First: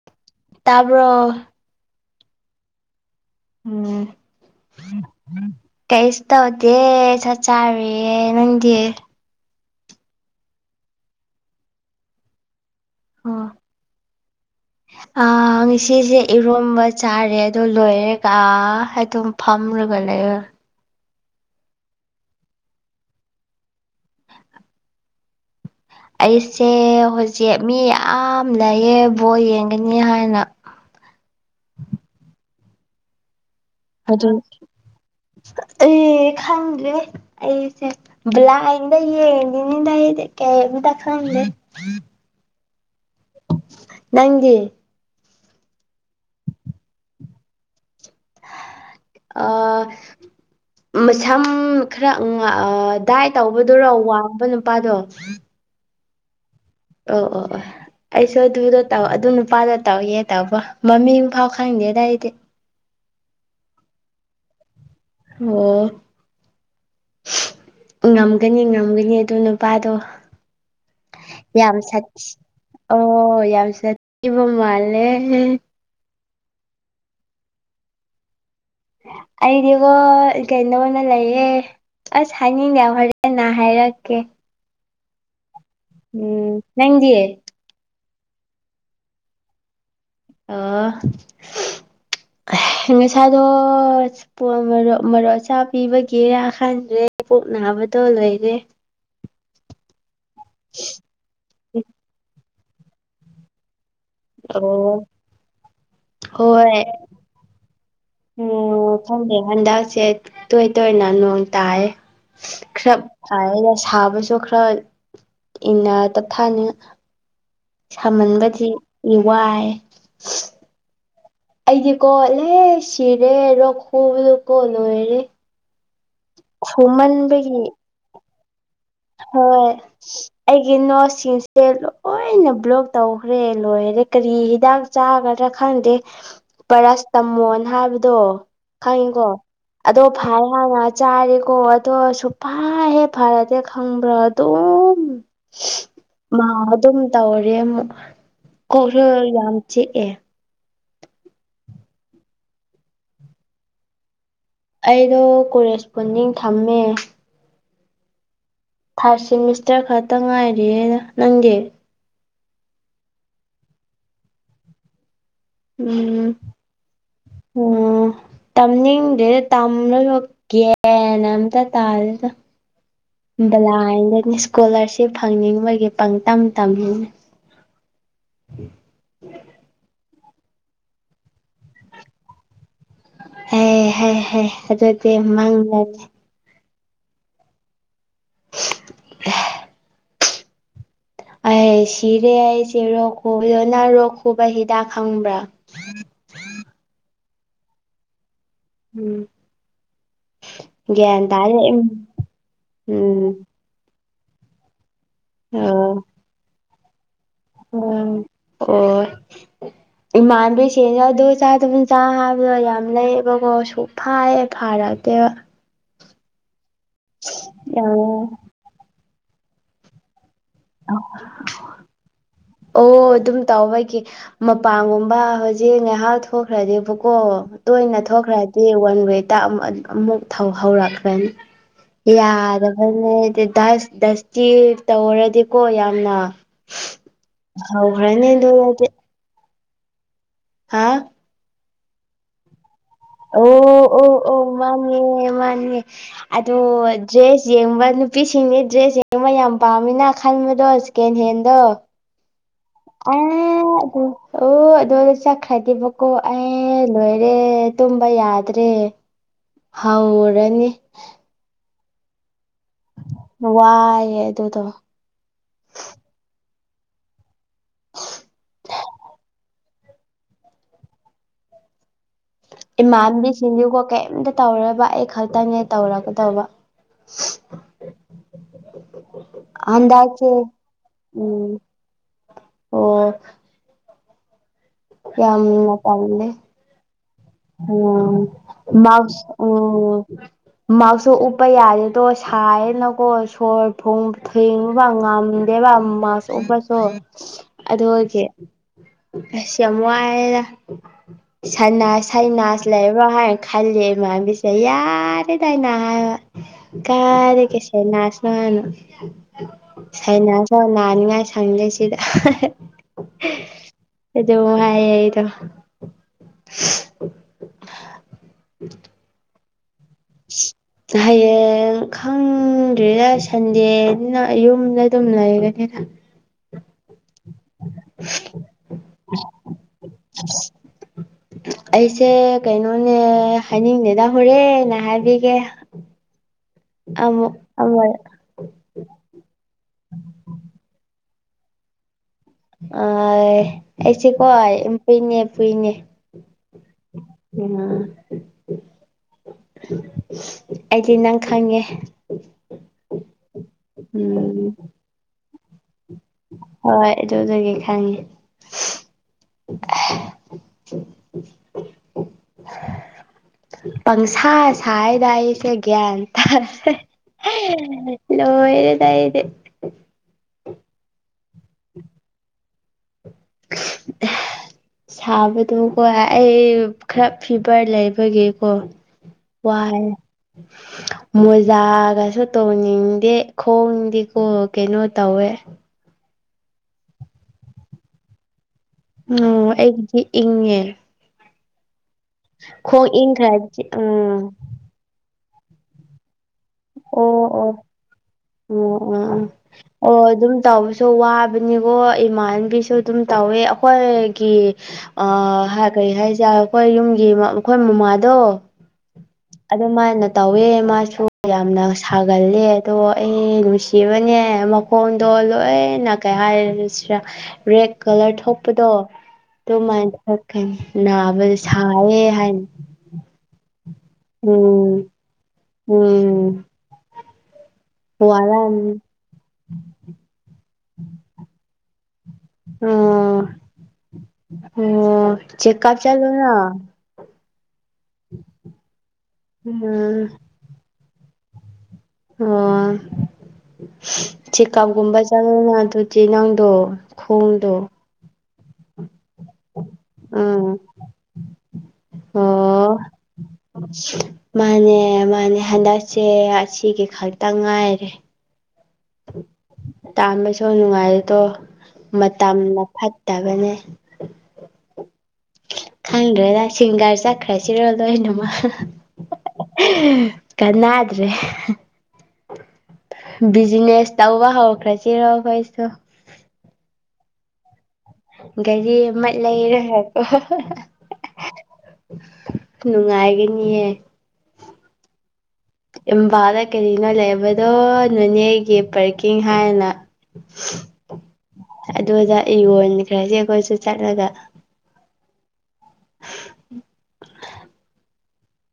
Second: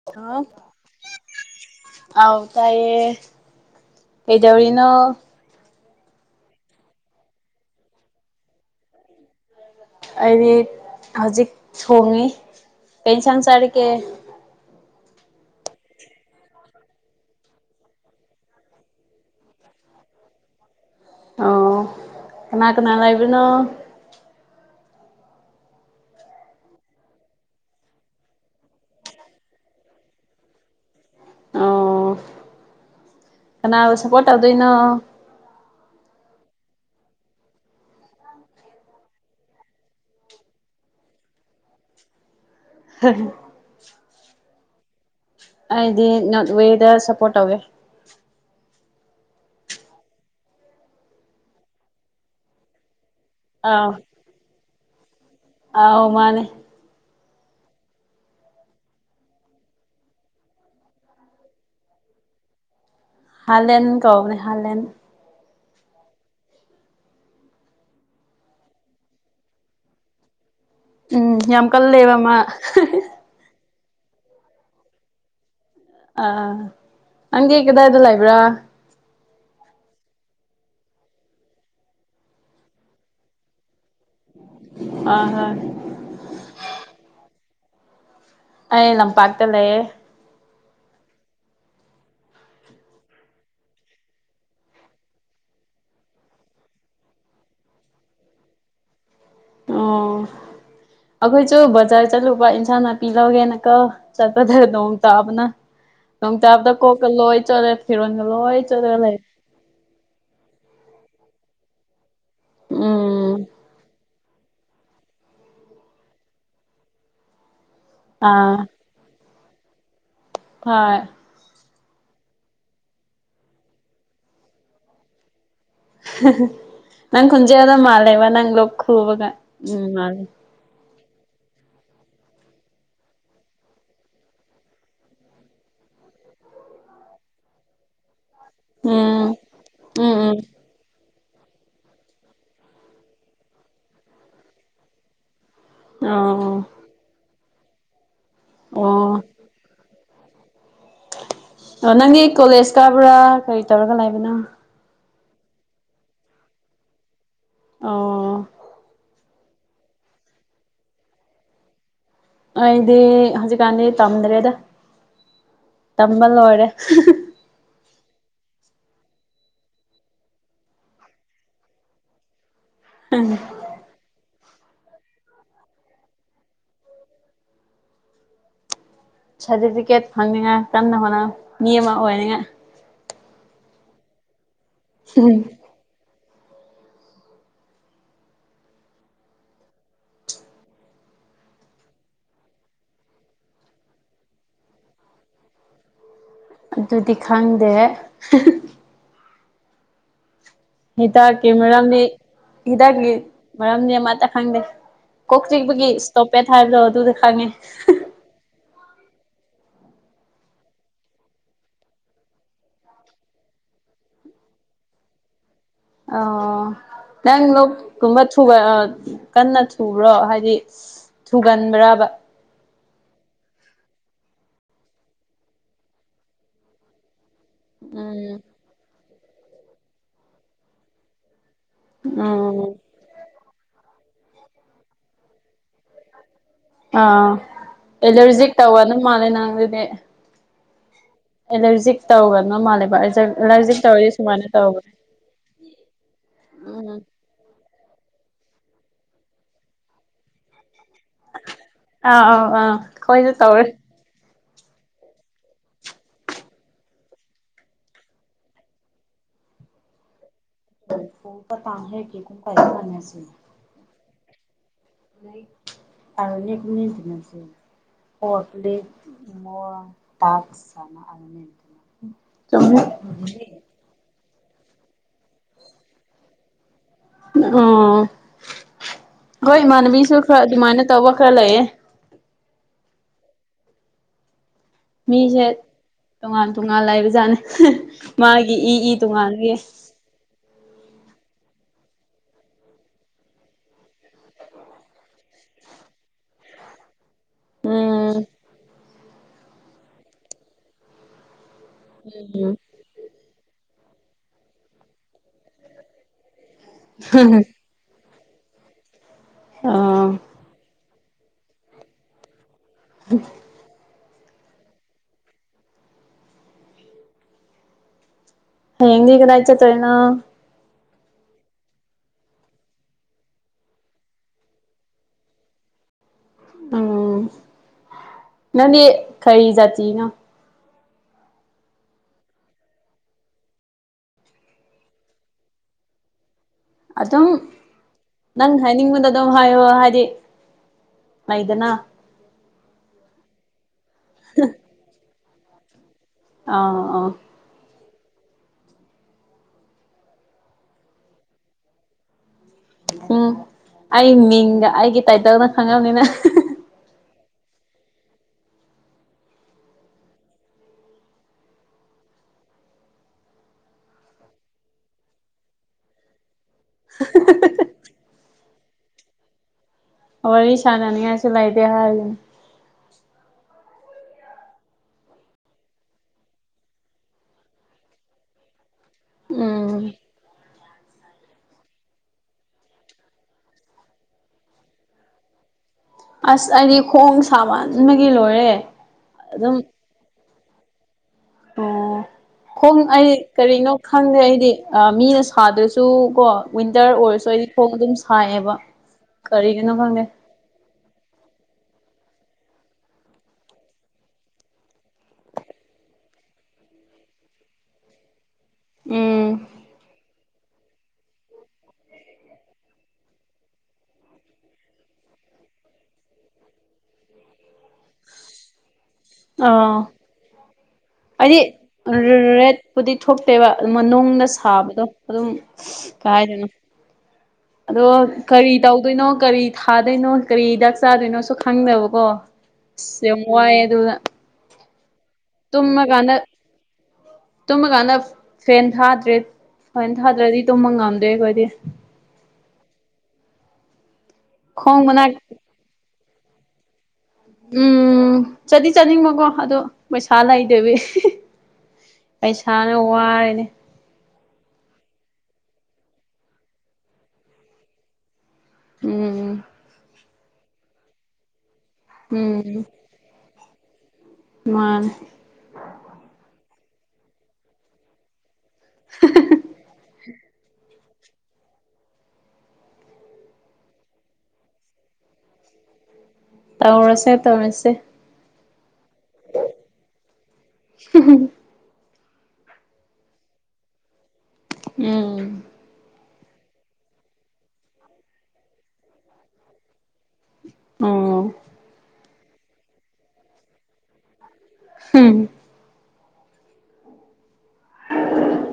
[unintelligible] ꯇꯥꯕ꯭ꯔꯣ ꯑꯥꯎ ꯇꯥꯏꯌꯦ ꯎꯝ ꯀꯩꯗꯧꯔꯤꯅꯣ ꯀꯩꯁꯨ ꯇꯧꯗꯦ ꯆꯥꯛ ꯆꯥꯔꯤꯌꯦ ꯅꯪꯗꯤ ꯑꯩꯗꯤ ꯍꯧꯖꯤꯛ ꯊꯣꯡꯉꯤ ꯀꯩ ꯏꯟꯁꯥꯡ ꯑꯣ ꯆꯥꯔꯒꯦ ꯑꯥ ꯉꯁꯤꯁꯦ ꯏꯔꯣꯝꯕ ꯆꯥꯔꯦ ꯑꯗꯣ ꯂꯣꯏꯔꯦꯒ ꯑꯗꯨꯝ ꯐꯝꯂꯒ ꯂꯩꯔꯦ ꯑꯣ ꯀꯅꯥ ꯀꯅꯥ ꯂꯩꯕꯅꯣ ꯑꯩꯁꯦ ꯍꯧꯖꯤꯛ ꯃꯤ ꯌꯥꯝ ꯂꯩꯌꯦ ꯕꯣꯜ ꯌꯦꯡꯒꯅꯤ ꯍꯥꯏꯅ ꯑꯣ ꯀꯅꯥꯕꯨ ꯁꯄꯣꯠ ꯇꯧꯗꯣꯏꯅꯣ ꯑꯩ ꯈꯪꯗ꯭ꯔꯦ ꯑꯩꯁꯦ ꯕ꯭ꯂꯥꯏꯟꯗ ꯌꯦꯡꯉꯤꯃꯤꯗ ꯑꯩꯗꯤ ꯀꯩꯝꯇꯥ ꯈꯪꯗ꯭ꯔꯦ [unintelligible] ꯅꯪꯗꯤ ꯑꯩꯗꯤ ꯅꯣꯔꯠ ꯋꯦꯗ ꯁꯞꯄꯣꯔꯠ ꯇꯧꯋꯦ ꯑ ꯃꯁꯝ ꯈꯔ [unintelligible] ꯗꯥꯏ ꯑꯥꯎ ꯇꯧꯕꯗꯨꯔꯣ ꯋꯥꯡꯕ ꯅꯨꯄꯥꯗꯣ ꯑꯥꯎ ꯃꯥꯅꯦ ꯑꯣ ꯑꯣ ꯑꯣ ꯑꯩꯁꯨ ꯑꯗꯨꯗ ꯇꯧ ꯑꯗꯨ ꯅꯨꯄꯥꯗ ꯇꯧꯌꯦ ꯇꯧꯕ ꯃꯃꯤꯡ ꯐꯥꯎ ꯈꯪꯗꯦꯗ ꯑꯩꯗꯤ ꯍꯂꯦꯟ ꯀꯥꯎꯕꯅꯦ ꯍꯂꯦꯟ ꯑꯣ ꯉꯝꯒꯅꯤ ꯉꯝꯒꯅꯤ ꯑꯗꯨ ꯅꯨꯄꯥꯗꯣ ꯎꯝ ꯌꯥꯝ ꯀꯜꯂꯦꯕ ꯁꯥꯠꯊꯤ ꯃꯥ ꯑꯣ ꯌꯥꯝ ꯁꯥꯠ [unintelligible] ꯃꯥꯂꯦ ꯑꯥ ꯅꯪꯗꯤ ꯀꯗꯥꯏꯗ ꯂꯩꯕ꯭ꯔꯥ ꯑꯩꯗꯤꯒꯣ ꯀꯩꯅꯣꯅ ꯂꯩꯌꯦ ꯑꯁ ꯍꯥꯏꯅꯤꯡꯗꯦ ꯍꯣꯔꯦꯟꯅ ꯍꯥꯏꯔꯛꯀꯦ ꯑ ꯍꯣꯏ ꯎꯝ ꯅꯪꯗꯤ ꯑꯩ ꯂꯝꯄꯥꯛꯇ ꯂꯩꯌꯦ ꯑꯣ ꯉꯁꯥꯏꯗꯣ [unintelligible] ꯃꯔꯣꯛ ꯆꯥ ꯄꯤꯕꯒꯦꯔ ꯈꯟꯗ꯭ꯔꯦ ꯄꯣꯛ ꯅꯥꯕꯗꯣ ꯂꯣꯏꯔꯦ ꯑꯣ ꯑꯩꯈꯣꯏꯁꯨ ꯕꯖꯥꯔ ꯆꯠꯂꯨꯕ ꯏꯟꯁꯥꯡ ꯅꯥꯄꯤ ꯂꯧꯒꯦꯅ ꯀꯣ ꯆꯠꯄꯗ ꯑꯣ ꯅꯣꯡꯇꯥꯕꯅ ꯅꯣꯡ ꯇꯥꯕꯗ ꯍꯣꯏ ꯀꯣꯛꯀ ꯂꯣꯏ ꯆꯣꯠꯂꯦ [unintelligible] ꯔꯣꯟꯒ ꯂꯣꯏ ꯆꯠꯂꯥ ꯎꯝ ꯂꯩ ꯈꯪꯗꯦ ꯍꯟꯗꯛꯁꯦ ꯇꯣꯏ ꯇꯣꯏꯅ ꯅꯣꯡ ꯇꯥꯏ ꯈꯔ ꯎꯝ ꯐꯥꯏꯗ ꯁꯥꯕꯁꯨ ꯈꯔ ꯏꯅꯥ ꯇꯞꯊꯥꯅꯤ ꯑꯥ ꯁꯥꯃꯟꯕꯗꯤ ꯏꯋꯥꯏ [unintelligible] ꯑꯩꯗꯤ ꯀꯣꯠꯂꯦ ꯁꯤꯔꯦ ꯔꯣꯛ ꯈꯨꯨꯕꯗꯣ ꯀꯣ ꯂꯣꯏꯔꯦ [unintelligible] ꯅꯪ ꯈꯨꯃꯟꯕꯒꯤ ꯈꯨꯨꯟꯖꯦꯗ ꯃꯥꯂꯦꯕ ꯅꯪ ꯂꯣ ꯈꯨꯕꯒ ꯍꯣꯏ ꯎꯝ ꯃꯥꯂꯦ ꯑꯩꯒꯤ ꯅꯣꯠꯁꯤꯡꯁꯦ ꯂꯣꯏꯅ ꯕ꯭ꯂꯣꯛ ꯇꯧꯈ꯭ꯔꯦ ꯂꯣꯏꯔꯦ ꯀꯔꯤ ꯍꯤꯗꯥꯛ ꯆꯥꯒꯗ꯭ꯔꯥ ꯈꯪꯗꯦ ꯄꯔꯁ ꯇꯝꯃꯣꯟ ꯍꯥꯏꯕꯗꯣ ꯎꯝ ꯈꯪꯉꯤꯀꯣ ꯑꯗꯣ ꯎꯝ ꯎꯝ ꯐꯥꯏ ꯍꯅ ꯆꯥꯔꯤꯀꯣ ꯑꯗꯣ ꯁꯨꯐ ꯍꯦꯛ ꯐꯔꯗꯦ ꯈꯪꯕ꯭ꯔꯥ ꯑꯗꯨꯝ ꯃꯥ ꯑꯣ ꯑꯗꯨꯝ ꯇꯧꯔꯦ ꯑꯃꯨꯛ ꯀꯣꯏꯁꯨ ꯑꯣ ꯌꯥꯝ ꯆꯤꯛꯑꯦ ꯑꯣ ꯅꯪꯒꯤ ꯀꯣꯂꯦꯖ ꯀꯥꯕ꯭ꯔꯥ ꯀꯔꯤ ꯇꯧꯔꯒ ꯂꯥꯛꯕꯅꯣ ꯑꯩꯗꯣ ꯀꯦꯁꯄꯣꯟꯗꯤꯡ ꯊꯝꯃꯦ ꯑꯣ ꯊꯥꯔꯠ ꯁꯦꯃꯤꯁꯇꯔ ꯈꯛꯇ ꯉꯥꯏꯔꯤꯌꯦ ꯅꯪꯗꯤ ꯑꯩꯗꯤ ꯍꯧꯖꯤꯛꯀꯥꯟꯗꯤ ꯇꯝꯗ꯭ꯔꯦꯗ ꯎꯝ ꯇꯝꯕ ꯂꯣꯏꯔꯦ ꯑꯣꯝ ꯇꯝꯅꯤꯡꯗꯦꯗ ꯇꯝꯂꯣꯏꯕ ꯒꯦꯅ ꯑꯝꯇ ꯇꯥꯗꯦꯗ ꯕꯂꯥꯗꯅꯦ ꯏꯁꯀꯣꯂꯥꯔꯁꯤꯞ ꯐꯪꯅꯤꯡꯕꯒꯤ ꯄꯪꯝ ꯇ [unintelligible] [unintelligible] ꯁꯥꯔꯇꯤꯐꯤꯀꯦꯠ ꯐꯪꯅꯤꯉꯥꯏ ꯀꯟꯅ ꯍꯣꯠꯅ ꯃꯤ ꯑꯃ ꯑꯣꯏꯅꯤꯉꯥꯏ ꯍ ꯍꯥꯏ ꯍꯥꯏ ꯑꯗꯨꯗꯤ ꯃꯥꯡꯗꯗꯦ [unintelligible] ꯑꯩ ꯁꯤꯔꯦ ꯑꯩꯁꯦ ꯔꯣꯛ ꯈꯨꯕꯗꯣꯅ ꯔꯣꯛ ꯈꯨꯕ ꯍꯤꯗꯥꯛ ꯈꯪꯕ꯭ꯔꯥ ꯑꯗꯨꯗꯤ ꯈꯪꯗꯦ ꯎꯝ ꯒ꯭ꯌꯥꯟ ꯍꯤꯇꯥꯀꯤ ꯇꯥꯔꯦ ꯎꯝ ꯃꯦꯗꯥꯝꯅꯤ ꯍꯤꯇꯥꯀꯤ ꯎꯝ ꯃꯔꯝꯗꯤ ꯑꯃꯠꯇ ꯈꯪꯗꯦ ꯀꯣꯛ ꯊꯤꯛꯄꯒꯤ ꯏꯁꯇꯣꯞꯄꯦꯠ ꯍꯥꯏꯕꯗꯣ ꯑꯗꯨꯗ ꯈꯪꯉꯦ ꯑꯣ ꯑꯣ ꯎ ꯏꯃꯥꯟꯕꯤꯁꯤꯡꯅ ꯑꯗꯨ ꯆꯥꯗꯐꯝ ꯆꯥ ꯍꯥꯏꯕꯗꯣ ꯌꯥꯝ ꯂꯩꯌꯦꯕꯀꯣ ꯁꯨꯛ ꯐꯌꯦ ꯐꯔꯛꯛꯇꯦꯕ ꯑꯣ ꯅꯪ ꯂ ꯌꯥꯝ ꯀꯨꯝꯕ ꯀꯟꯅ ꯊꯨꯕ꯭ꯔꯣ ꯍꯥꯏꯗꯤ ꯊꯨꯒꯟꯕ꯭ꯔꯕ ꯑꯣ ꯑꯗꯨꯝ ꯇꯥꯎꯕꯒꯤ ꯃꯄꯥꯟꯒꯨꯝꯕ ꯍꯧꯖꯤꯛ ꯉꯥꯏꯍꯥꯛ ꯊꯣꯛꯈ꯭ꯔꯗꯤꯦꯕꯀꯣ ꯇꯣꯏꯅ ꯎꯝ ꯊꯣꯛꯈ꯭ꯔꯗꯤ ꯋꯥꯟ ꯋꯦꯛꯇ ꯑꯃꯨꯛ ꯍꯧꯔꯛꯈ꯭ꯔꯅꯤ ꯎꯝ ꯌꯥꯗꯕꯅꯦ ꯗꯁ ꯗꯁꯀꯤꯤ ꯇꯧꯔꯗꯤꯀꯣ ꯌꯥꯝꯅ ꯑ ꯍꯧꯈ꯭ꯔꯅꯤ ꯑꯦꯂꯔꯖꯤ ꯑꯗꯨꯗꯤ ꯇꯧꯋꯥꯅ ꯃꯥꯜꯂꯦ ꯅꯪ ꯑꯗꯨꯗꯤ ꯍꯥꯥ ꯑꯦꯂꯔꯖꯤ ꯇꯧꯒꯣ ꯃꯥꯂꯦꯔ ꯑꯣ ꯑꯣ ꯑꯣ ꯃꯥꯥꯟꯦ ꯃꯥꯥꯟꯉꯦ ꯑꯣ ꯎꯝ ꯗ꯭ꯔꯦꯁ ꯌꯦꯡꯕ ꯅꯨꯄꯤꯁꯤꯡꯅꯦ ꯗ꯭ꯔꯦꯁ ꯌꯦꯡꯕ ꯌꯥꯝ ꯄꯥꯝꯃꯤꯅ ꯈꯟꯕꯗꯣ ꯁꯦꯀꯦꯟ ꯍꯦꯟꯗꯣ ꯑꯥ ꯑꯥꯎ ꯑꯥ ꯑꯩꯈꯣꯏꯁꯨ ꯇꯧꯔꯦ ꯑꯗ ꯑꯣ ꯑꯗꯨꯣ ꯆꯠꯈ꯭ꯔꯗꯦꯕꯀꯣ ꯑꯩ ꯂꯣꯏꯔꯦ ꯇꯨꯝꯕ ꯌꯥꯗ꯭ꯔꯦ ꯍꯧꯔꯅꯤ ꯍ ꯄ ꯇ ꯍꯥꯏ ꯀꯀꯨ ꯀꯥꯏ ꯐꯁꯤ ꯋꯥꯏꯌꯦꯦ ꯑꯗꯨꯗꯣ ꯅꯤꯇꯅꯁꯤ [unintelligible] ꯄꯣꯈꯂꯤꯃ [unintelligible] ꯇꯥꯛ [unintelligible] ꯁꯅ [unintelligible] ꯅꯇ [unintelligible] ꯏꯃꯥꯟꯕꯤꯁꯤꯡꯗꯤꯀꯣ ꯀꯩꯝꯇ ꯇꯧꯔꯣꯏꯕ ꯑꯩ ꯈꯛꯇꯪꯅꯦ ꯇꯧꯔꯛꯀꯗꯕ ꯑꯣ ꯑꯈꯣꯏ ꯏꯃꯥꯟꯅꯕꯤꯁꯨ ꯈꯔ ꯍꯟꯗꯛꯁꯦ ꯑꯗꯨꯃꯥꯏꯅ ꯇꯧꯕ ꯈꯔ ꯎꯝ ꯂꯩꯌꯦ ꯑꯣ ꯃꯤꯁꯦ ꯌꯥꯝꯅ ꯇꯣꯉꯥꯟ ꯇꯣꯉꯥꯟ ꯂꯩꯕꯖꯥꯠꯅꯤ ꯑꯣ ꯃꯥꯒꯤ ꯏ ꯏ ꯗꯥꯁꯛ ꯇꯣꯉꯥꯟꯕꯒꯤ ꯑꯣ ꯃꯥꯛꯁꯁꯨ ꯎꯞꯄ ꯌꯥꯗꯦꯗꯣ ꯁꯥꯏꯌꯦꯅꯀꯣ ꯁꯣꯔ ꯐꯨꯟ ꯊꯦꯡꯕ ꯉꯝ ꯗꯦꯕ ꯃꯥꯛꯁ ꯎꯞꯄꯁꯨ ꯎꯝ ꯑꯗꯨꯒꯤ ꯑꯁ ꯌꯥꯝ ꯋꯥꯏꯗ ꯁꯅ ꯎꯝ ꯁꯥꯏꯅꯥꯁ ꯂꯩꯥꯔꯕ ꯍꯥꯏꯅ ꯈꯜꯂꯦ ꯏꯃꯥꯕꯤꯁ ꯌꯥꯔꯦ ꯍꯥꯏꯅ ꯍꯥꯏꯕ ꯀꯥꯔꯤꯒꯤ ꯁꯥꯏꯅꯥꯥꯁꯅꯣ ꯍꯥꯏꯅ ꯑꯥ ꯁꯥꯏꯅꯥꯁꯨ ꯅꯥꯅꯤꯉꯥꯏ ꯁꯪꯗꯦ ꯁꯤꯗ ꯑꯗꯨ [unintelligible] ꯑꯗꯨꯕꯨ ꯍꯥꯏꯌꯦ ꯑꯩꯗꯨ ꯎ [unintelligible] ꯍꯌꯦꯡꯗꯤ ꯀꯗꯥꯏ ꯆꯠꯇꯣꯏꯅꯣ ꯎꯝ [unintelligible] ꯍꯌꯦꯡ ꯈꯪꯗ꯭ꯔꯤꯗ ꯁꯟꯗꯦꯅꯤꯅ ꯌꯨꯝꯗ ꯑꯗꯨꯝ ꯂꯩꯔꯒꯦꯗ ꯎꯝ ꯅꯪꯗꯤ ꯀꯔꯤ ꯖꯥꯇꯤꯅꯣ ꯑꯩꯁꯦ ꯀꯩꯅꯣꯅꯦ ꯍꯥꯏꯅꯤꯡꯗꯦꯗ ꯍꯣꯔꯦꯟꯅ ꯍꯥꯏꯕꯤꯒꯦ ꯑꯗꯨꯝ ꯑꯃꯨꯛ ꯑꯃ ꯅꯪ ꯍꯥꯏꯅꯤꯡꯕꯗ ꯑꯗꯨꯝ ꯍꯥꯏꯌꯣ ꯍꯥꯏꯗꯤ ꯂꯩꯗꯅ ꯑ ꯑꯩꯁꯦꯀꯣ ꯌꯝ ꯀꯨꯏꯅꯦ ꯄꯨꯨꯏꯅꯦ ꯑꯥ ꯑꯥ [unintelligible] ꯑꯩꯗꯤ ꯅꯪ ꯈꯪꯉꯦ ꯎꯝ ꯑꯩ ꯎꯝ ꯃꯤꯡꯒ ꯑꯩꯒꯤ ꯇꯥꯏꯇꯜꯅ ꯈꯪꯉꯝꯅꯤꯅ ꯍꯣꯏ ꯑꯗꯨꯗꯒꯤ ꯈꯪꯉꯤ [inaudible] ꯄꯪꯁꯥ ꯁꯥꯏꯗ ꯑꯩꯁꯦ ꯒ꯭ꯥꯌꯟ ꯇꯥ ꯂꯣꯏꯔꯦꯗ ꯑꯩꯗꯤ ꯋꯥꯔꯤ ꯁꯥꯟꯅꯅꯤꯡꯉꯥꯏꯁꯨ ꯂꯩꯇꯦ ꯍꯥꯏꯔꯤꯅꯤ [unintelligible] ꯁꯥꯕꯗꯣꯀꯣ ꯑꯩ ꯈꯔ ꯐꯤꯚꯔ ꯂꯩꯕꯒꯤꯀꯣ ꯋꯥꯏ ꯎꯝ ꯃꯣꯖꯥꯒꯁꯨ ꯇꯣꯅꯤꯡꯗꯦ ꯈꯣꯡꯗꯤꯀꯣ ꯀꯩꯅꯣ ꯇꯧꯋꯦ ꯑꯁ ꯑꯩꯗꯤ ꯈꯣꯡ ꯁꯥꯃꯟꯕꯒꯤ ꯂꯣꯏꯔꯦ ꯑꯣ ꯑꯗꯨꯝ ꯑꯩꯒꯤꯗꯤ ꯏꯪꯉꯦ ꯑꯣ ꯈꯣꯡ ꯑꯩ ꯏꯪꯈ꯭ꯔꯗꯤ ꯀꯔꯤꯅꯣ ꯈꯪꯗꯦ ꯎꯝ ꯑꯩꯗꯤ ꯑꯥ ꯃꯤꯅ ꯁꯥꯗ꯭ꯔꯁꯨ ꯀꯣ ꯋꯤꯟꯇꯔ ꯑꯣ ꯑꯣꯏꯔꯁꯨ ꯑꯩꯗꯤ ꯑꯣ ꯈꯣꯡ ꯑꯗꯨꯝ ꯁꯥꯏꯌꯦꯕ ꯑꯣ ꯑꯣ ꯑꯣ ꯀꯔꯤꯒꯤꯅꯣ ꯑꯣ ꯈꯪꯗꯦ ꯑꯗꯨꯝ ꯇꯧꯕꯅꯤ ꯋꯥꯕꯅꯤꯀꯣ ꯏꯃꯥꯟꯅꯕꯤꯁꯨ ꯑꯗꯨꯝ ꯇꯧꯋꯦ ꯑꯩꯈꯣꯏꯒꯤ ꯑ ꯀꯔꯤ ꯍꯥꯏꯁꯤꯔ ꯑꯩꯈꯣꯏ ꯌꯨꯝꯒꯤ ꯑꯩꯈꯣꯏ ꯃꯃꯥꯗꯣ ꯎꯝ ꯑꯗꯨ ꯃꯥꯏꯅ ꯇꯧꯋꯦ ꯃꯥꯁꯨ ꯌꯥꯝꯅ ꯁꯥꯒꯜꯂꯦ ꯑꯗꯣ ꯑꯩ ꯅꯨꯡ [unintelligible] ꯁꯤꯕꯅꯦ ꯃꯈꯣꯡꯗꯣ ꯂꯣꯏꯅ ꯀꯩ ꯍꯥꯏꯔꯁꯤꯔꯥ ꯔꯦꯠ ꯀꯂꯔ ꯊꯣꯛꯄꯗꯣ ꯑꯥ ꯀꯛꯈꯅꯤ [unintelligible] ꯅꯥꯕꯗ ꯁꯥꯕꯒꯤ ꯍꯥꯏꯅꯤ ꯄꯨꯗꯤ ꯊꯣꯛꯇꯦꯕ ꯑꯗꯨ ꯃꯅꯨꯡꯅ ꯁꯥꯕꯗꯣ ꯎꯝ ꯑꯗꯨꯝ ꯀꯩ ꯎꯝ ꯍꯥꯏꯗꯣꯏꯅꯣ ꯑꯗꯣ ꯀꯔꯤ ꯋꯥꯔꯝ ꯇꯧꯗꯣꯏꯅꯣ ꯀꯔꯤ ꯊꯥꯗꯣꯏꯅꯣ ꯀꯔꯤ ꯍꯤꯗꯥꯛ ꯆꯥꯗꯣꯏꯅꯣꯁꯨ ꯈꯪꯗꯕꯀꯣ ꯑꯁ ꯌꯥꯝ ꯑꯣ ꯋꯥꯏꯑꯦ ꯑꯗꯨꯅ ꯑꯣ ꯆꯦꯀꯑ ꯇꯨꯝꯃꯀꯥꯟꯗ ꯆꯂꯅ ꯇꯨꯝꯃꯀꯥꯟꯗ ꯐꯦꯟ ꯊꯥꯗ꯭ꯔꯦ ꯐꯦꯟ ꯎꯝ ꯊꯥꯗ꯭ꯔꯗꯤ ꯇꯨꯝꯕ ꯉꯝꯗ꯭ꯔꯦ ꯑꯩꯈꯣꯏꯗꯤ ꯑꯣ ꯈꯣꯡ ꯆꯤꯀꯞꯒꯨꯝꯕ ꯃꯅꯥꯛ ꯆꯪꯉꯅ ꯑꯗꯨꯗꯤ ꯅꯪꯗꯣ ꯈꯣꯡꯗꯣ ꯎꯝ ꯆꯠꯗꯤ ꯆꯅꯤꯡꯕꯀꯣ ꯑꯗꯣ ꯄꯩꯁꯥ ꯎꯝ ꯂꯩꯗꯕꯤ ꯄꯩꯁꯥꯅ ꯑꯣ ꯋꯥꯔꯅꯤ ꯃꯥꯅꯦ ꯃꯥꯅꯦ ꯍꯟꯗꯛꯁꯦ ꯑꯁꯤꯒꯤ ꯈꯛꯇ ꯉꯥꯏꯔꯦ ꯎꯝ ꯇꯥꯟꯕꯁꯨ ꯅꯨꯡꯉꯥꯏꯗꯣ ꯃꯇꯝꯅ ꯎꯝ ꯐꯠꯇꯕꯅꯦ ꯃꯥ ꯈꯪꯗ꯭ꯔꯦꯗ ꯁꯤꯡꯒꯥꯔ ꯆꯠꯈ꯭ꯔꯁꯤꯔꯣ ꯂꯣꯏꯅꯃ ꯀꯅꯥꯗ꯭ꯔꯦ ꯕꯤꯖꯤꯅꯦꯁ ꯇꯧꯕ ꯍꯧꯈ꯭ꯔꯦꯁꯤꯔꯣꯈꯣꯏꯁꯨ ꯇꯧꯔꯁꯦ ꯇꯧꯔꯁꯦ ꯒꯥꯔꯤ ꯑꯃ ꯂꯩꯔꯦꯀꯣ ꯅꯨꯡꯉꯥꯏꯒꯅꯤꯍ ꯎꯝ ꯏꯝꯕꯥꯜꯗ ꯀꯔꯤꯅꯣ ꯂꯩꯕꯗꯣ ꯅꯣꯅꯦꯒꯤ ꯄꯥꯔꯀꯤꯡ ꯍꯥꯏꯅ ꯑꯣ ꯑꯗꯨꯗ ꯑꯩ ꯌꯣꯟꯈ꯭ꯔꯁꯦ ꯑꯩꯈꯣꯏꯁꯨ ꯆꯠꯂꯒ ꯍꯝ [unintelligible]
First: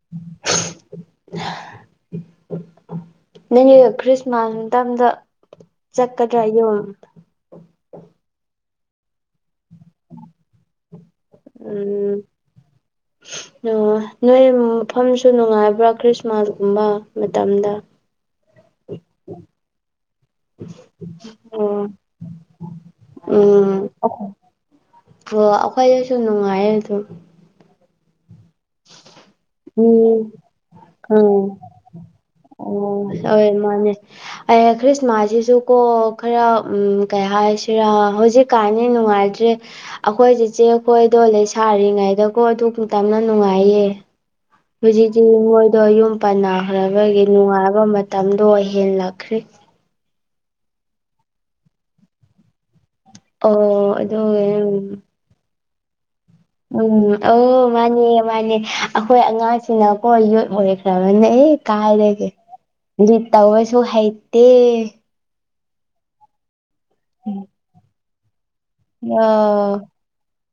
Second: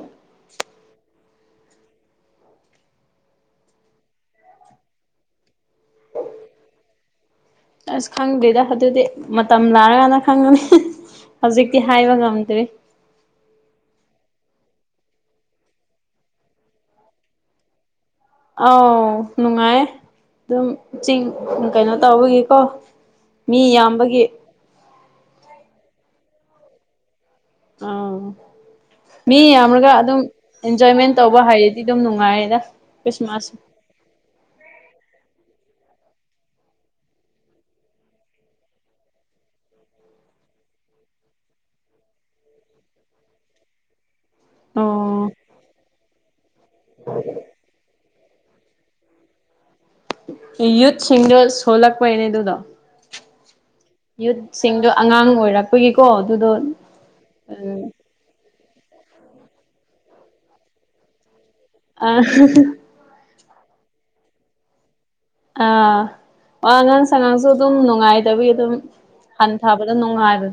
[unintelligible] ꯅꯪꯒꯤ ꯈ꯭ꯔꯤꯁꯃꯥꯁ ꯃꯇꯝꯗ ꯆꯠꯀꯗ꯭ꯔꯥ ꯌꯨꯝ ꯑꯁ ꯈꯪꯗ꯭ꯔꯤꯗ ꯑꯗꯨꯗꯤ ꯃꯇꯝ ꯂꯥꯔꯀꯥꯟꯅ ꯈꯪꯉꯅꯤ ꯍꯧꯖꯤꯛꯇꯤ ꯎꯝ ꯍꯥꯏꯕ ꯉꯝꯗ꯭ꯔꯤ ꯑꯣ ꯅꯣꯏ ꯃꯐꯝꯁꯨ ꯅꯨꯡꯉꯥꯏꯕ꯭ꯔꯥ ꯈ꯭ꯔꯤꯁꯃꯥꯁꯀꯨꯝꯕ ꯃꯇꯝꯗ ꯑꯥꯎ ꯅꯨꯡꯉꯥꯏ ꯑꯗꯨꯝ ꯆꯤꯡ ꯎꯝ ꯀꯩꯅꯣ ꯇꯧꯕꯒꯤꯀꯣ ꯃꯤ ꯌꯥꯝꯕꯒꯤ ꯑꯣ ꯑꯩꯈꯣꯏꯗꯁꯨ ꯅꯨꯡꯉꯥꯏꯌꯦ ꯑꯗꯨꯝ ꯑꯥꯎ ꯃꯤ ꯌꯥꯝꯔꯒ ꯎꯝ ꯑꯗꯨꯝ ꯑꯦꯟꯖꯣꯏꯃꯦꯟ ꯇꯧꯕ ꯎꯝ ꯍꯥꯏꯔꯗꯤ ꯑꯗꯨꯝ ꯅꯨꯡꯉꯥꯏꯌꯦꯗ ꯈ꯭ꯔꯤꯁꯃꯥꯁ ꯑꯦ ꯈ꯭ꯔꯤꯁꯃꯥꯁꯁꯤꯁꯨ ꯀꯣ ꯈꯔ ꯎꯝ ꯀꯩ ꯍꯥꯏꯁꯤꯔꯥ ꯍꯧꯖꯤꯛ ꯀꯥꯟꯗꯤ ꯅꯨꯡꯉꯥꯏꯇ꯭ꯔꯦ ꯑꯩꯈꯣꯏ ꯆꯦꯆꯦ ꯈꯣꯏꯗꯣ ꯂꯩ ꯁꯥꯔꯤꯉꯩꯗꯀꯣ ꯑꯗꯨ ꯃꯇꯝꯗ ꯅꯨꯡꯉꯥꯏꯌꯦ ꯍꯧꯖꯤꯛꯇꯤ ꯑꯣ ꯃꯣꯏꯗꯣ ꯌꯨꯝ ꯄꯥꯟꯅꯈ꯭ꯔꯕꯒꯤ ꯅꯨꯡꯉꯥꯏꯕ ꯃꯇꯝꯗꯣ ꯍꯦꯜꯂꯛꯈ꯭ꯔꯦ ꯌꯨꯠꯁꯤꯡꯗꯣ ꯁꯣꯜꯂꯛꯄꯩꯅꯦ ꯑꯗꯨꯗꯣ ꯑꯣ ꯑꯗꯨꯒꯤ ꯌꯨꯠꯁꯤꯡꯗꯣ ꯑꯉꯥꯡ ꯑꯣꯏꯔꯛꯄꯒꯤꯀꯣ ꯑꯗꯨꯗꯣ ꯎꯝ ꯑꯣ ꯎꯝ ꯃꯥꯅꯦ ꯃꯥꯅꯦ ꯑꯩꯈꯣꯏ ꯑꯉꯥꯡꯁꯤꯅꯀꯣ ꯌꯣꯠ ꯑꯣꯏꯈ꯭ꯔꯕꯅꯦ ꯑꯦ ꯑ ꯀꯥꯏꯔꯒꯦ ꯑꯗꯨ ꯇꯧꯔꯁꯨ ꯍꯩꯇꯦ ꯑꯥ ꯋꯥ ꯉꯥꯡ ꯁꯉꯥꯡꯁꯨ ꯑꯗꯨꯝ ꯅꯨꯡꯉꯥꯏꯗꯕꯒꯤ ꯑꯗꯨꯝ ꯑꯣ ꯍꯟꯊꯕꯗ ꯅꯨꯡꯉꯥꯏꯕ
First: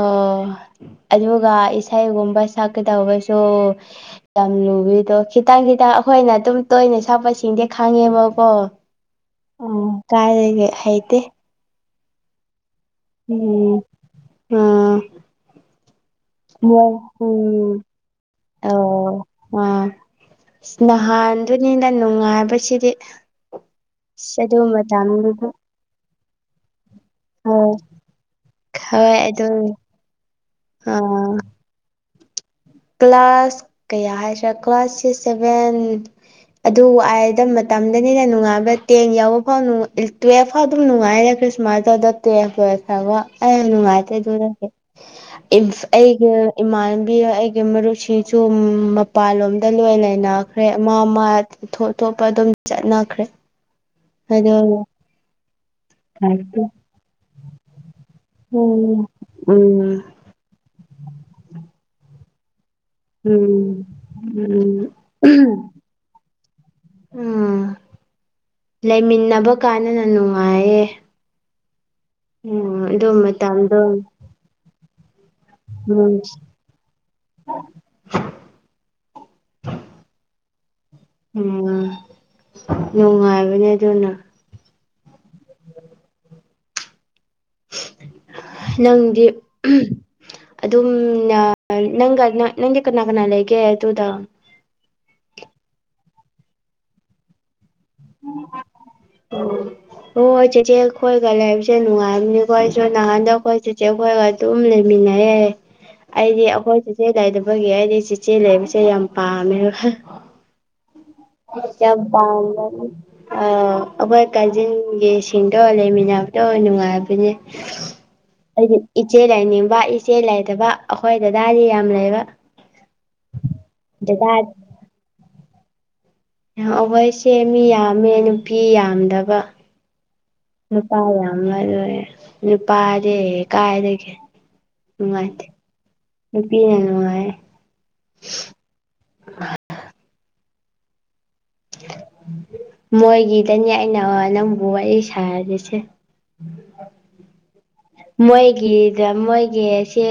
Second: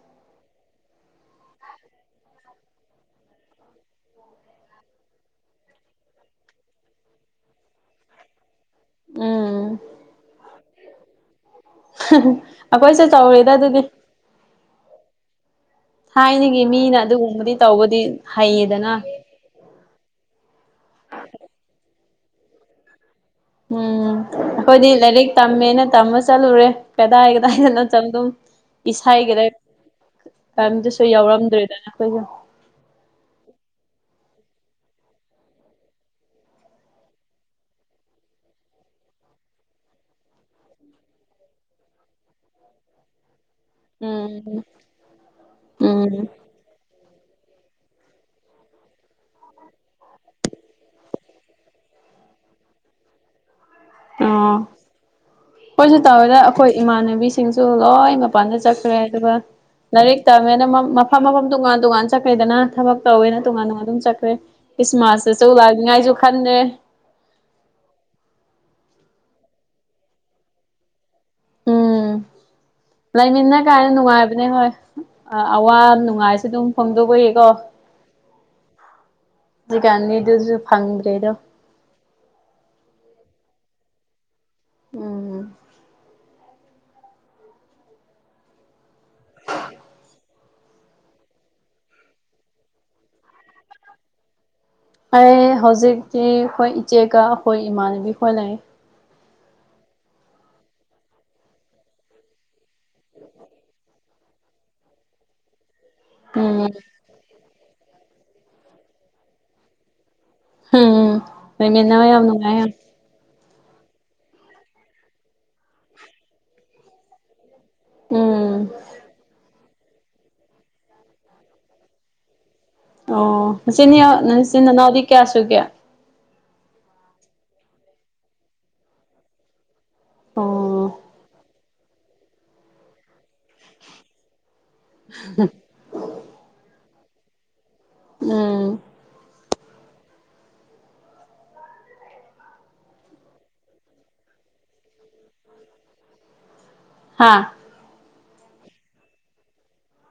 ꯑꯣ ꯑꯗꯨꯒ ꯏꯁꯩꯒꯨꯝꯕ ꯁꯛꯀꯗꯧꯕꯁꯨ ꯌꯥꯝ ꯂꯨꯕꯤꯗꯣ ꯈꯤꯇꯪ ꯈꯤꯇꯪ ꯑꯩꯈꯣꯏꯅ ꯑꯗꯨꯝ ꯇꯣꯏꯅ ꯁꯥꯛꯄꯁꯤꯡꯗꯤ ꯈꯥꯡꯉꯦꯕꯀꯣ ꯎꯝ ꯀꯥꯏꯗꯒꯤ ꯍꯩꯇꯦ ꯑꯈꯣꯏ ꯆꯠ ꯎꯝ ꯑꯥ ꯊꯥꯏꯅꯒꯤ ꯃꯤꯅ ꯑꯗꯨꯒꯨꯝꯕꯗꯤ ꯎꯝ ꯇꯧꯕꯗꯤ ꯍꯩꯌꯦꯗꯅ ꯑꯣ ꯑꯥ ꯅꯍꯥꯟꯗꯨꯅꯤꯅ ꯅꯨꯡꯉꯥꯏꯕꯁꯤꯗꯤ ꯎꯝ ꯑꯗꯨ ꯑꯩꯈꯣꯏꯗꯤ ꯂꯥꯏꯔꯤꯛ ꯃꯇꯝꯗꯨꯗꯤ ꯇꯝꯃꯦꯅ ꯇꯝꯃ ꯆꯠꯂꯨꯔꯦ ꯀꯗꯥꯏ ꯍꯣꯏ ꯀꯗꯥꯏꯗꯅꯣ ꯆꯝ ꯑꯗꯨꯝ ꯍꯣꯏ ꯏꯁꯥꯏꯒꯦꯗ ꯑꯗꯨ ꯇꯝꯗꯁꯨ ꯑꯥ ꯌꯥꯎꯔꯝꯗ꯭ꯔꯦꯗꯅ ꯑꯩꯈꯣꯏꯁꯨ ꯀ꯭ꯂꯥꯁ ꯀꯌꯥ ꯍꯥꯏꯁꯤ꯭ꯔꯦ ꯀ꯭ꯂꯥꯁ ꯁꯤꯛꯁ ꯁꯦꯚꯦꯟ ꯑꯗꯨ ꯋꯥꯏꯗ ꯃꯇꯝꯗꯅꯤꯅ ꯅꯨꯡꯉꯥꯏꯕ ꯇꯦꯟ ꯌꯥꯎꯕ ꯐꯥꯎ ꯇꯨꯋꯦꯜꯐ ꯐꯥꯎ ꯑꯗꯨꯝ ꯅꯨꯡꯉꯥꯏꯗ ꯈ꯭ꯔꯤꯁ ꯃꯥꯗꫭ ꯑꯗ ꯇꯨꯌ‌ꯦꯞ ꯂꫭꯏꯈꯔꯕ ꯑꯩ ꯌꯥꯝ ꯅꯨꯡꯉꯥꯏꯇ꯭ꯔꯦ ꯑꯗꯨ ꯎꯝ ꯎꯝ ꯑꯩꯒꯥ ꯏꯃꯥꯟꯕꯤꯒ ꯃꯔꯨꯞꯁꯤꯡꯁꯨ ꯃꯄꯥꯟꯂꯣꯝꯗ ꯂꯣꯏ ꯂꯩꯅꯈ꯭ꯔꯦ ꯃꯥ ꯃꯥ ꯊꯣꯞꯄ ꯑꯗꯨꯝ ꯆꯠꯅꯈ꯭ꯔꯦ ꯑꯣ [unintelligible] ꯑꯩꯈꯣꯏꯁꯨ ꯇꯧꯋꯦꯗ ꯎꯝ ꯑꯩꯈꯣꯏ ꯏꯃꯥꯟꯅꯕꯤꯁꯤꯡꯁꯨ ꯂꯣꯏ ꯃꯄꯥꯟꯗ ꯆꯠꯈ꯭ꯔꯦ ꯑꯗꯨꯒ ꯎꯝ ꯂꯥꯏꯔꯤꯛ ꯇꯝꯃꯦꯅ ꯃꯐꯝ ꯃꯐꯝ ꯇꯣꯉꯥꯟ ꯇꯣꯉꯥꯟ ꯆꯠꯈꯦꯗꯅ ꯊꯕꯛ ꯇꯧꯋꯦꯅ ꯇꯣꯉꯥꯟ ꯇꯣꯉꯥꯟ ꯎꯝ ꯑꯗꯨꯝ ꯆꯠꯈ꯭ꯔꯦ ꯈ꯭ꯔꯤꯃꯥꯁꯇꯆꯨ ꯎꯝ ꯂꯥꯛꯅꯤꯉꯥꯏꯁꯨ ꯈꯟꯗ꯭ꯔꯦ ꯎꯝ ꯂꯩꯃꯤꯟꯅꯕ ꯀꯥꯟꯗꯅ ꯅꯨꯡꯉꯥꯏꯌꯦ ꯎꯝ ꯑꯗꯨ ꯂꯩ ꯃꯤꯟꯅ ꯃꯇꯝꯗꯣ ꯀꯥꯟ ꯅꯨꯡꯉꯥꯏ ꯑꯗꯨꯅꯦ ꯍꯣꯏ ꯑꯋꯥ ꯎꯝ ꯅꯨꯡꯉꯥꯏꯁꯨꯦ ꯑꯗꯨꯝ ꯐꯣꯡꯗꯣꯛꯄꯌꯦꯀꯣ ꯍꯧꯖꯤꯛꯀꯥꯟꯗꯤ ꯑꯗꯨꯖꯨ ꯐꯪꯗ꯭ꯔꯦꯗꯣ ꯎꯝ ꯅꯨꯡꯉꯥꯏꯕꯅꯦ ꯑꯗꯨꯅ ꯎꯝ ꯅꯪꯗꯤ ꯑꯗꯨꯝ ꯅꯪꯒ ꯅꯪꯗꯤ ꯀꯅꯥ ꯀꯅꯥ ꯂꯩꯒꯦ ꯑꯗꯨꯗ ꯑꯩ ꯍꯧꯖꯤꯛꯇꯤ ꯑꯩꯈꯣꯏ ꯏꯆꯦꯒ ꯑꯩꯈꯣꯏ ꯏꯃꯥꯟꯅꯕꯤ ꯈꯣꯏ ꯂꯩ ꯎꯝ ꯍꯣꯏ ꯍꯣꯏ ꯆꯦꯆꯦ ꯈꯣꯏꯒ ꯂꯩꯕꯁꯦ ꯅꯨꯡꯉꯥꯏꯕꯅꯤ ꯈꯣꯏꯁꯨ ꯅꯍꯥꯟꯗ ꯑꯩꯈꯣꯏ ꯆꯦꯆꯦ ꯈꯣꯏꯒ ꯑꯗꯨꯝ ꯂꯩꯃꯤꯟꯅꯩ ꯌꯥꯏ [inaudible] ꯑꯩꯗꯤ ꯑꯩꯈꯣꯏ ꯆꯤꯆꯦ ꯂꯩꯗꯕꯒꯤ ꯑꯩꯗꯤ ꯆꯤꯆꯦ ꯂꯩꯕꯁꯦ ꯌꯥꯝ ꯄꯥꯝꯃꯦ ꯍꯝ ꯄꯝꯕ ꯑꯥꯎ ꯑꯩꯈꯣꯏ ꯀꯥꯖꯤꯡꯒꯤ ꯁꯤꯡꯗꯣ ꯂꯩꯃꯤꯟꯅꯕꯗꯣ ꯅꯨꯡꯉꯥꯏꯕꯅꯦ ꯎꯝ ꯑꯩꯗꯤ ꯏꯆꯦ ꯂꯥꯏꯅꯤꯡꯕ ꯏꯆꯦ ꯂꯩꯇꯕ ꯑꯩꯈꯣꯏ ꯗꯗꯥꯗꯤ ꯌꯥꯝ ꯂꯩꯕ ꯑꯣꯆꯤꯟꯅꯤ ꯗꯗꯥ ꯅꯆꯤꯟ ꯅꯅꯥꯎꯗꯤ ꯀꯌꯥ ꯁꯨꯒꯦ ꯉꯥꯛꯕ ꯏꯆꯦ ꯃꯤ ꯌꯥꯝꯃꯦ ꯅꯨꯄꯤ ꯌꯥꯝꯗꯕ ꯑꯣ ꯅꯨꯄꯥ ꯌꯥꯝ ꯂꯩ ꯅꯨꯄꯥꯗꯤ ꯀꯥꯏꯗꯒ‌ꯦ ꯅꯨꯡꯉꯥꯏꯇꯦ ꯅꯨꯄꯤꯅ ꯅꯨꯡꯉꯥꯏꯌ‌ꯦ ꯎꯝ ꯃꯣꯏꯒꯤꯗꯅꯦ ꯑꯩꯅ ꯅꯪꯕꯨ ꯋꯥꯔꯤ ꯁꯥꯔꯔꯤꯁꯦ ꯎꯝ [unintelligible] ꯍꯥꯥ ꯃꯣꯏꯒꯤꯗ ꯃꯣꯏꯒꯤꯁꯦ